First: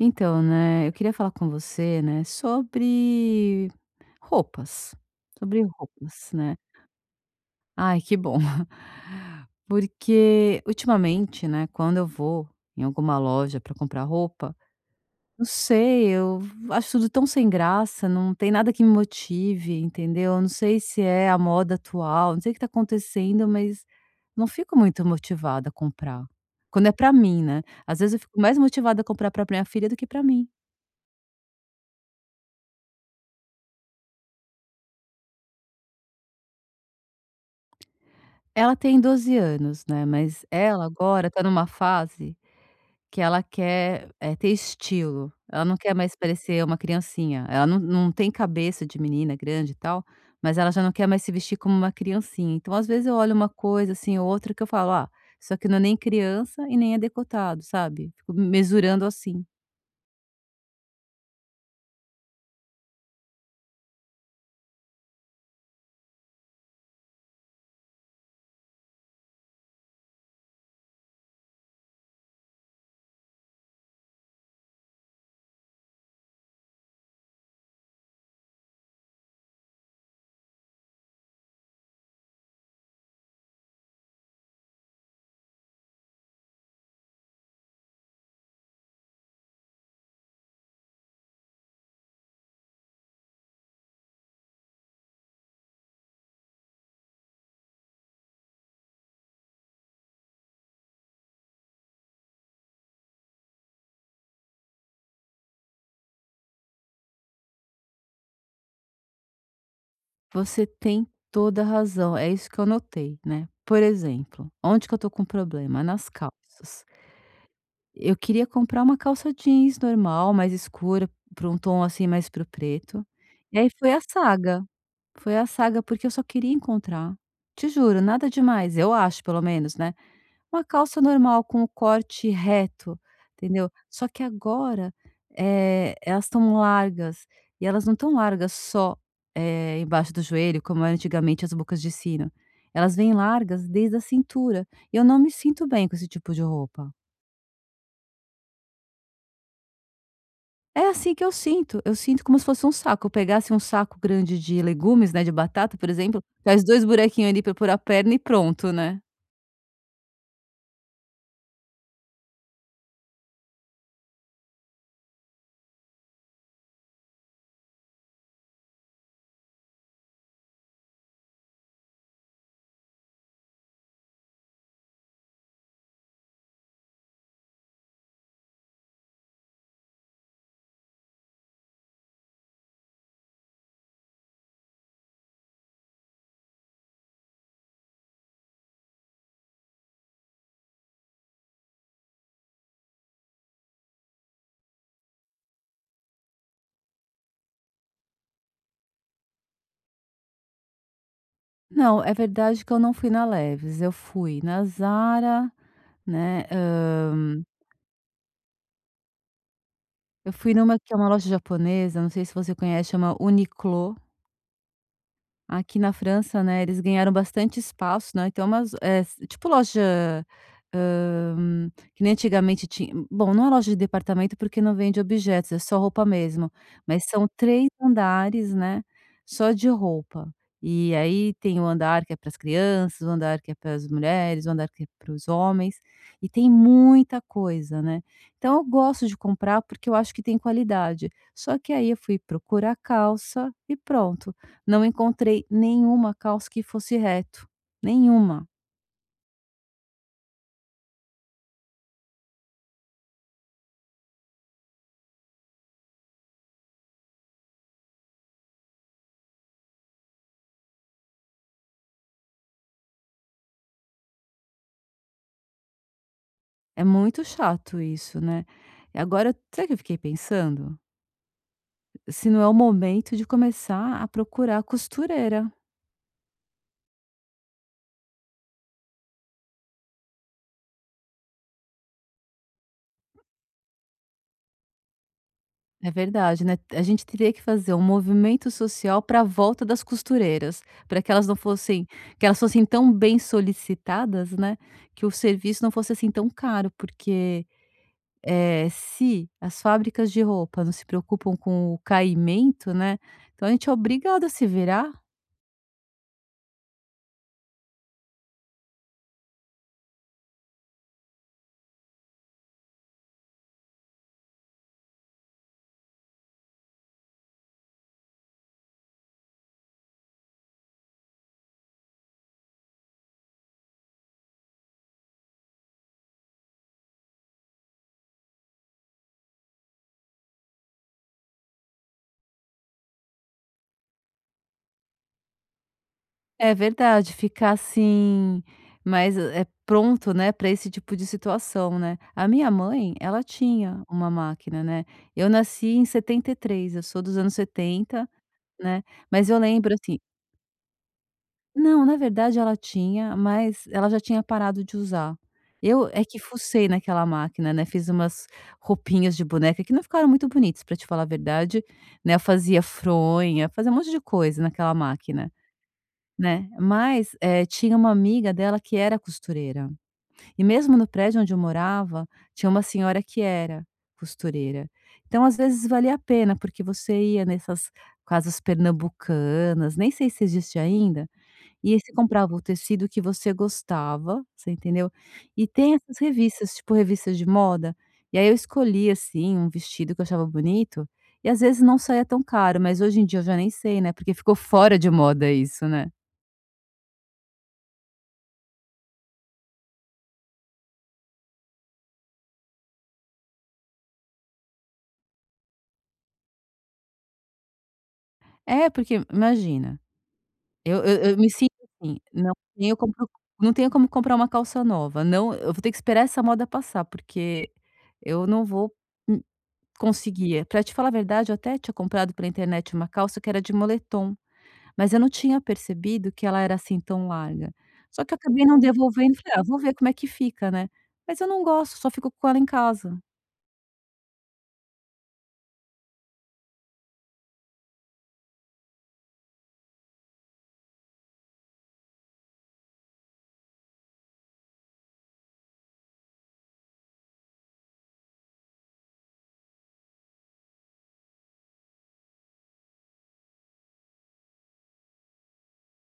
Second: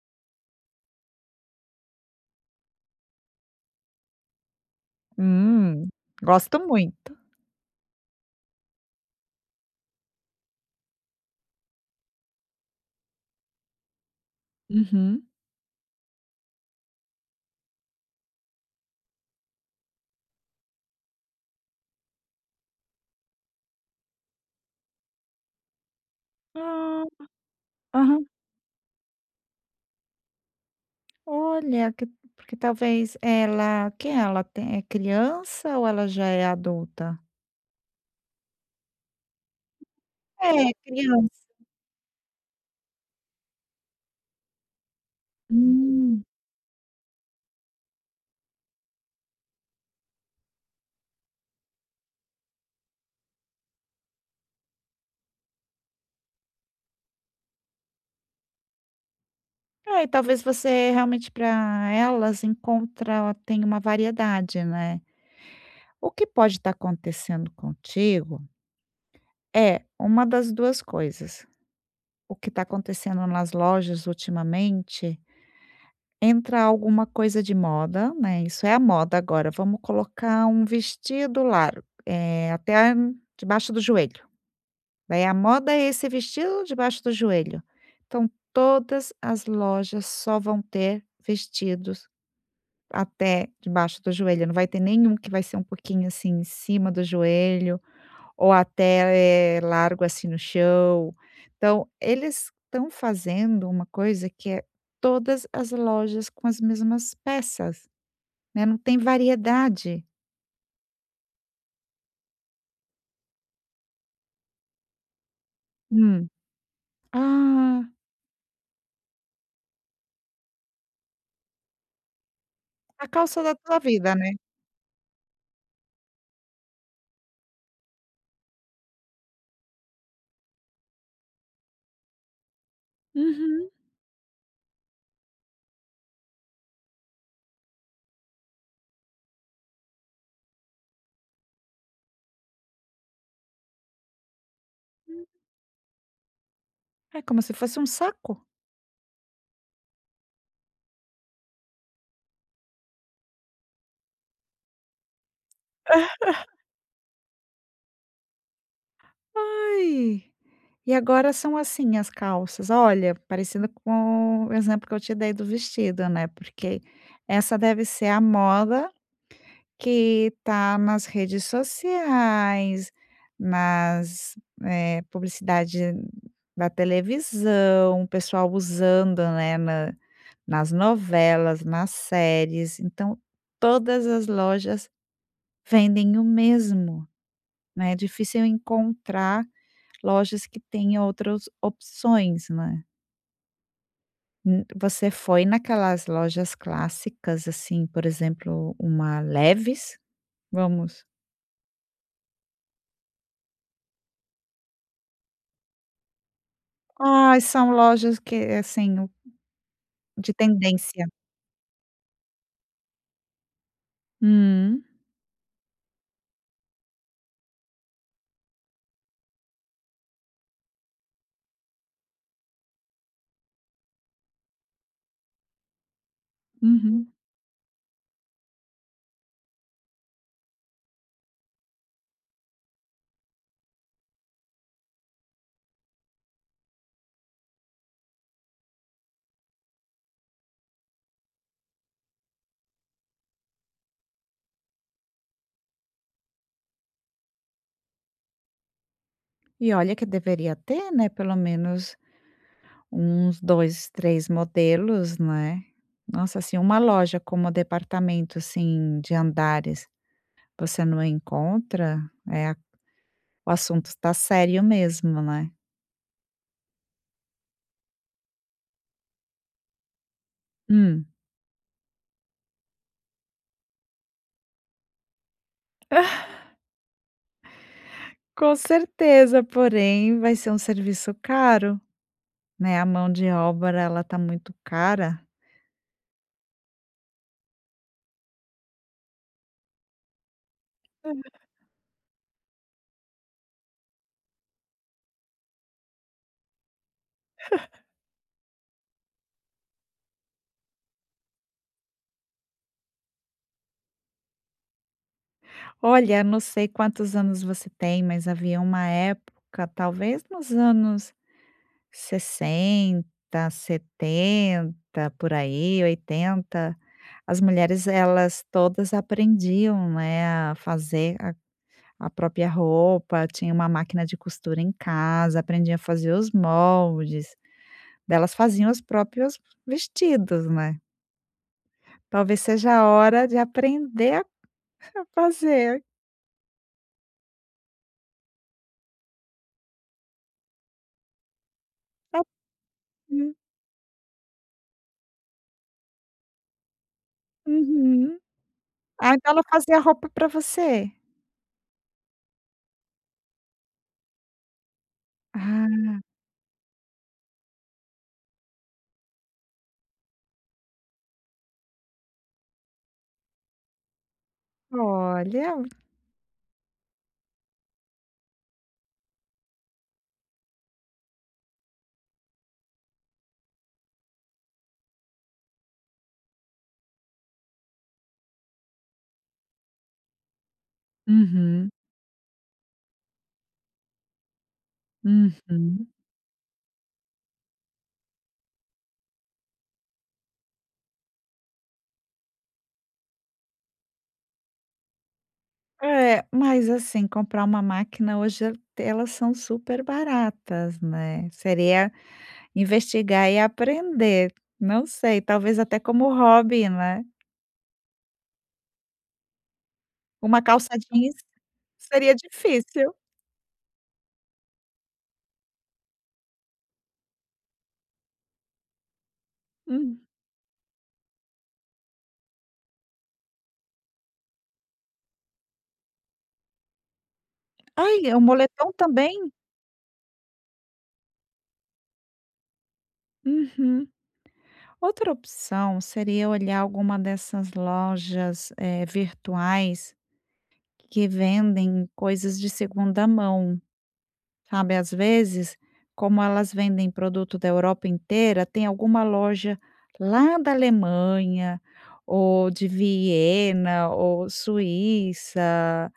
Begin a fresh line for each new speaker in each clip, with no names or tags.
Então, né, eu queria falar com você, né, roupas, sobre
Hum,
roupas, né.
gosto muito.
Ai, que bom. Porque ultimamente, né, quando eu vou em alguma loja para comprar roupa,
Uhum.
não sei, eu acho tudo tão sem graça, não tem nada que me motive, entendeu. Eu não sei se é a moda atual, não sei o que tá acontecendo, mas não fico muito motivada a comprar. Quando é
Ah,
para mim, né. Às vezes eu
aham.
fico mais motivada a comprar pra minha filha do que para mim.
Olha, que porque talvez ela quem é? Ela tem é criança ou ela já é adulta?
Ela tem 12 anos, né, mas
É,
ela agora tá
criança.
numa fase que ela quer, ter estilo, ela não quer mais
Hum.
parecer uma criancinha, ela não tem cabeça de menina grande e tal, mas ela já não quer mais se vestir como uma criancinha. Então, às vezes, eu olho uma coisa, assim, ou outra que eu falo: "Ah, isso aqui não é nem criança e nem é decotado", sabe, fico mesurando assim.
É, e talvez você realmente para elas encontra tem uma variedade, né. O que pode estar acontecendo contigo é uma das 2 coisas, o que está acontecendo nas lojas ultimamente. Entra alguma coisa de moda, né, isso é a moda agora, vamos colocar um vestido largo, até debaixo do joelho, daí a moda é esse vestido debaixo do joelho. Então todas as lojas só vão ter vestidos até debaixo do joelho, não vai ter nenhum que vai ser um pouquinho, assim, em cima do joelho ou até, largo assim no chão. Então, eles estão fazendo uma coisa que é todas as lojas com as mesmas peças, né, não tem variedade.
Você tem toda a razão, é isso que eu notei, né. Por exemplo, onde que eu tô com problema? Nas
Hum.
calças.
Ah,
Eu queria comprar uma calça jeans normal, mais escura, para um tom, assim, mais para o preto.
a calça da
E aí
tua vida, né?
foi a saga, porque eu só queria encontrar, te juro, nada demais, eu acho pelo menos, né, uma calça normal com o corte reto, entendeu.
Uhum.
Só que agora, elas estão largas, e elas não estão largas só, embaixo do joelho, como era antigamente as bocas de sino, elas vêm largas desde a cintura, e eu não
Hum.
me sinto bem com esse tipo de roupa.
É como se fosse um saco.
É assim que eu sinto como se fosse um saco, eu pegasse um saco grande de legumes, né, de batata, por exemplo, faz 2 buraquinhos ali para pôr a perna e pronto, né.
Ai, e agora são assim as calças. Olha, parecendo com o exemplo que eu te dei do vestido, né, porque essa deve ser a moda que tá nas redes sociais, nas, publicidade da televisão, o pessoal usando, né, na nas novelas, nas séries, então todas as lojas vendem o mesmo, né, é difícil encontrar lojas que tenham outras opções, né. Você foi naquelas lojas clássicas, assim, por exemplo, uma Leves, Vamos
Não, é verdade que eu não fui na Leves. Eu fui na Zara, né,
ai, são lojas que, assim, o
eu
de
fui numa que é
tendência.
uma loja japonesa, não sei se você conhece, chama Uniqlo.
Hum,
Aqui na França, né, eles ganharam bastante espaço, né, então umas eh, s tipo loja, que nem antigamente tinha. Bom, não é loja de departamento, porque não vende objetos, é só roupa mesmo, mas
uhum.
são 3 andares, né, só de roupa. E aí tem o andar que é para as crianças, o andar que é para as mulheres, o andar que é para os homens, e tem muita coisa, né. Então eu gosto de comprar, porque eu acho que tem qualidade. Só que aí eu fui procurar calça e pronto. Não encontrei nenhuma calça que fosse reto, nenhuma.
E olha que deveria ter, né, pelo menos uns 2, 3 modelos, né. Nossa, assim, uma loja como departamento, assim, de andares, você não encontra, eh, o assunto está sério mesmo, né.
É muito chato isso, né. E agora sabe o que eu fiquei pensando?
Hum.
Se não é o momento de começar a procurar a costureira.
Com certeza, porém vai ser um serviço caro, né, a mão de obra ela tá muito cara.
É verdade, né, a gente teria que fazer um movimento social para a volta das costureiras, para que elas não fossem que elas fossem tão bem solicitadas, né, que o serviço não fosse assim tão caro, porque se as fábricas de roupa não se preocupam com o caimento, né, então a gente é obrigado a se virar.
Olha, não sei quantos anos você tem, mas havia uma época, talvez nos anos 60, 70, por aí, 80, as mulheres elas todas aprendiam, né, a fazer a própria roupa, tinha uma máquina de costura em casa, aprendiam a fazer os moldes, daí elas faziam os próprios vestidos, né. Talvez seja a hora de aprender a fazer.
É verdade, ficar assim, mas é pronto, né, para esse tipo de situação, né. A minha mãe, ela tinha uma máquina, né. Eu nasci em 73, eu sou dos anos 70,
Uhum.
né,
Ah,
mas
então
eu
ela
lembro,
fazia
assim.
roupa pra você?
Não, na verdade ela tinha, mas ela já tinha parado de usar.
Ah,
Eu é que fucei naquela máquina, né, fiz umas roupinhas de boneca que não ficaram muito bonitas, pra te falar a verdade, né, eu fazia fronha, fazia um monte de coisa naquela máquina,
olha.
né. Mas, tinha uma amiga dela que era costureira, e mesmo no prédio onde eu morava, tinha uma senhora que era costureira. Então, às vezes, valia a pena, porque você ia nessas casas pernambucanas, nem sei se existe ainda,
Uhum,
e aí você comprava o tecido que você gostava, você entendeu? E tem
uhum.
essas revistas, tipo revistas de moda, e aí eu escolhi assim, um vestido que eu achava bonito, e às vezes não saía tão caro, mas hoje em dia eu já nem sei, né, porque ficou fora de moda isso, né.
É, mas assim, comprar uma máquina hoje el elas são super baratas, né. Seria investigar e aprender. Não sei, talvez até como hobby, né.
É, porque imagina,
Uma calça
eu eu
jeans
eu me sinto assim,
seria difícil.
não tenho como comprar uma calça nova, não, eu vou ter que esperar essa moda passar, porque eu não vou, hum,
Hum.
conseguir. Pra te falar a verdade, eu até tinha comprado pela internet uma calça que era de moletom. Mas eu não tinha percebido que ela era assim tão larga. Só que
Ai,
eu
um
acabei não
moletom
devolvendo,
também?
falei: "Ah, vou ver como é que fica, né". Mas eu não gosto, só fico com ela em casa.
Uhum. Outra opção seria olhar alguma dessas lojas, virtuais que vendem coisas de segunda mão, sabe, às vezes, como elas vendem produto da Europa inteira, tem alguma loja lá da Alemanha, ou de Viena, ou Suíça,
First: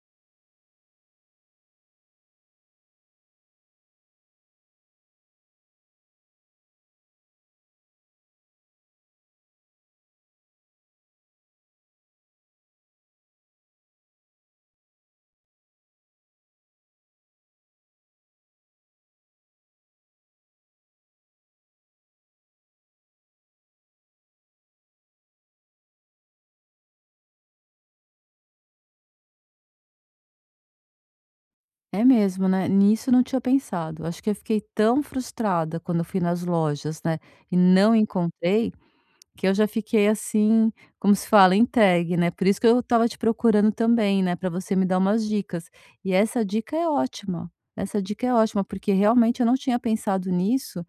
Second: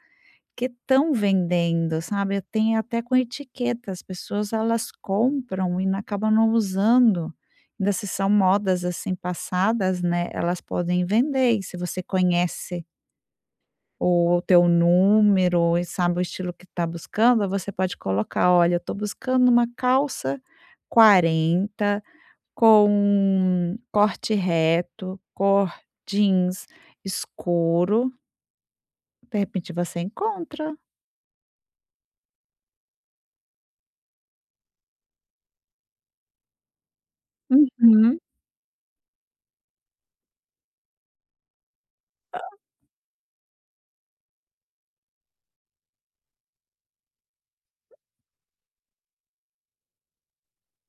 que estão vendendo, sabe, tem até com etiqueta, as pessoas elas compram e não acabam não usando. Ainda se são modas, assim, passadas, né, elas podem vender e se você conhece ou o teu número e sabe o estilo que está buscando, você pode colocar: "Olha, eu tô buscando uma calça 40 com corte reto, cor jeans escuro", de repente você encontra.
É mesmo, né, nisso eu não tinha pensado. Acho que eu fiquei tão frustrada quando eu fui nas lojas, né, e não
Uhum.
encontrei, que eu já fiquei assim, como se fala, entregue, né. Por isso que eu estava te procurando também, né, pra você me dar umas dicas. E essa dica é ótima, essa dica é ótima, porque realmente eu não tinha pensado nisso.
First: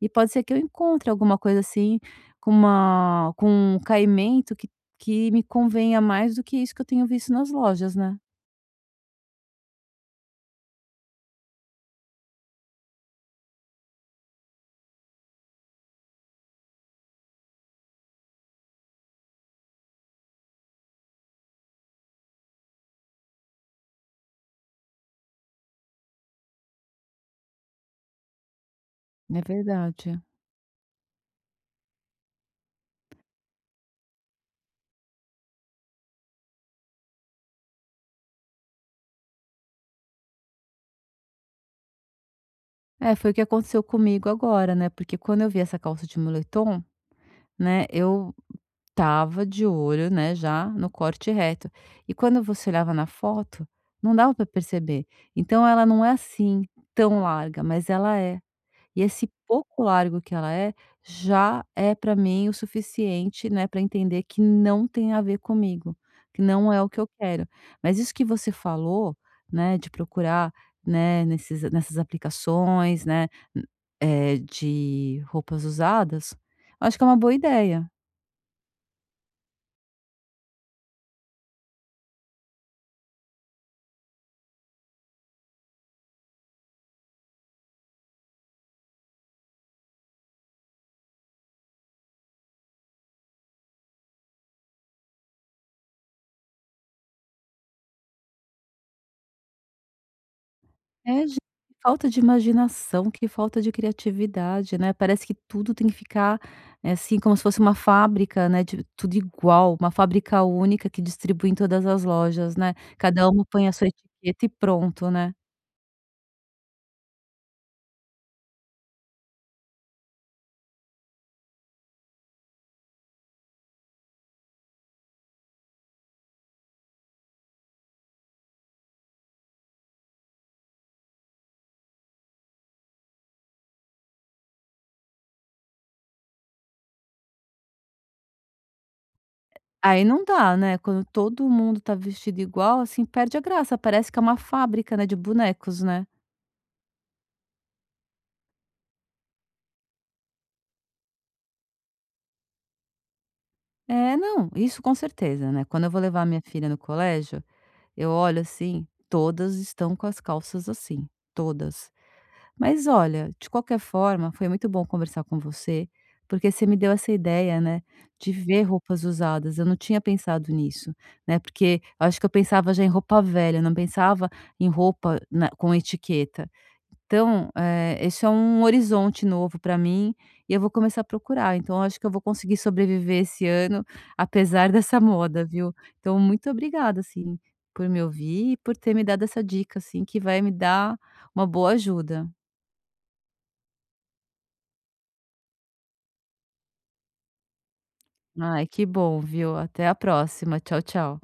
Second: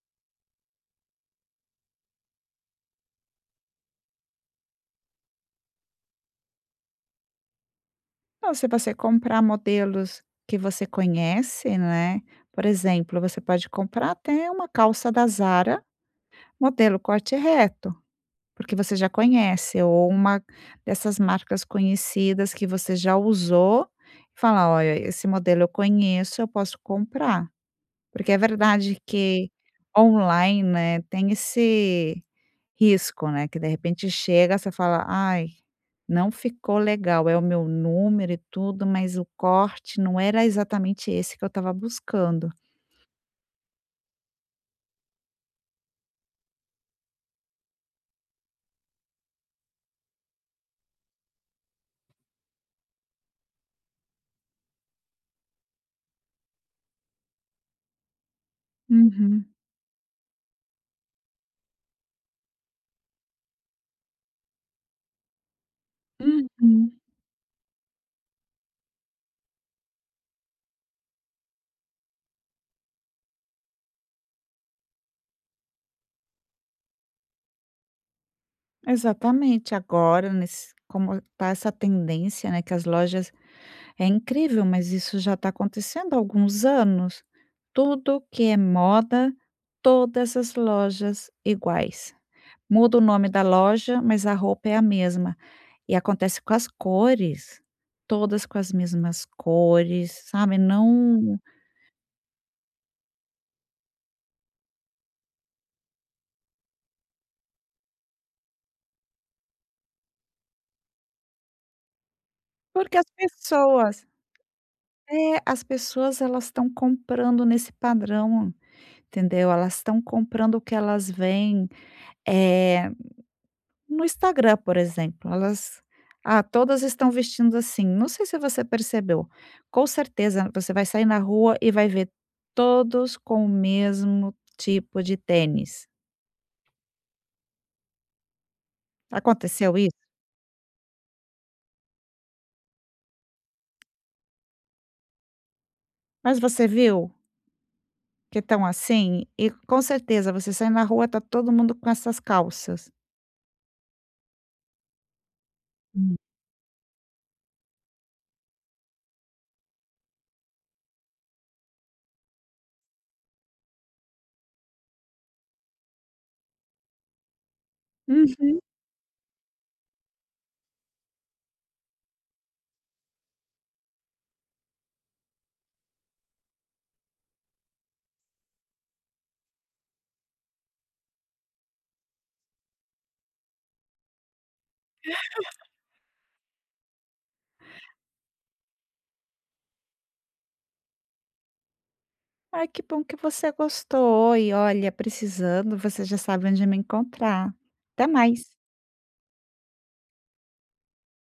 E pode ser que eu encontre alguma coisa assim, com um caimento que me convenha mais do que isso que eu tenho visto nas lojas, né.
Ou se você comprar modelos que você conhece, né, por exemplo, você pode comprar até uma calça da Zara, modelo corte reto. Porque você já conhece, ou uma dessas marcas conhecidas que você já usou, e fala: "Olha, esse modelo eu conheço, eu posso comprar". Porque é verdade
É
que
verdade.
online, né, tem esse risco, né, que de repente chega, você fala: "Ai, não ficou legal, é o meu número e tudo, mas o corte não era exatamente esse que eu estava buscando".
É, foi o que aconteceu comigo agora, né, porque quando eu vi essa calça de moletom, né, eu tava de olho, né, já no corte reto. E quando você olhava na foto, não dava para perceber. Então ela não é assim tão larga, mas ela é. E esse
Uhum.
pouco largo que ela é, já é para mim o suficiente, né, para entender que não tem a ver comigo, que não é o
Uhum.
que eu quero. Mas isso que você falou, né, de procurar, né, nesses nessas aplicações, né, n- de roupas usadas, eu acho que é uma boa ideia.
Exatamente. Agora, nesse como tá essa tendência, né, que as lojas é incrível, mas isso já está acontecendo há alguns anos. Tudo que é moda, todas as lojas iguais. Muda o nome da loja, mas a roupa é a mesma. E acontece com as cores, todas com as mesmas cores, sabe,
É, gente,
não
que falta de imaginação, que falta de criatividade, né, parece que tudo tem que ficar, é, assim, como se fosse uma fábrica, né, de tudo igual, uma fábrica única que distribui em todas as lojas, né,
porque as
cada uma põe a sua
pessoas
etiqueta e pronto, né.
é, as pessoas elas estão comprando nesse padrão, entendeu? Elas estão comprando o que elas veem, eh, no Instagram, por exemplo, elas todas estão vestindo assim. Não sei se você percebeu. Com certeza você vai sair na rua e vai ver todos com o mesmo tipo de tênis. Aconteceu
Aí
isso?
não dá, né, quando todo mundo tá vestido igual, assim, perde a graça, parece que é uma fábrica, né, de bonecos, né.
Mas você viu que estão assim? E com certeza você sai na rua, tá todo mundo com essas calças.
É, não, isso com certeza, né, quando eu vou
Hum.
levar minha filha no colégio, eu olho assim, todas estão com as calças assim, todas. Mas olha, de qualquer forma, foi muito bom conversar com você, porque você me deu essa ideia, né, de
Uhum.
ver roupas usadas. Eu não tinha pensado nisso, né? Porque eu acho que eu pensava já em roupa velha, não pensava em roupa na- com etiqueta. Então, esse é um horizonte novo para mim e eu vou começar a procurar. Então, eu acho que eu vou conseguir sobreviver esse ano, apesar dessa moda, viu? Então, muito obrigada, assim, por me ouvir e por ter me dado essa dica, assim, que vai me dar uma boa ajuda.
Ai, que bom que você gostou. E olha, precisando, você já sabe onde me encontrar. Até mais.
Ai, que bom, viu? Até a próxima. Tchau, tchau.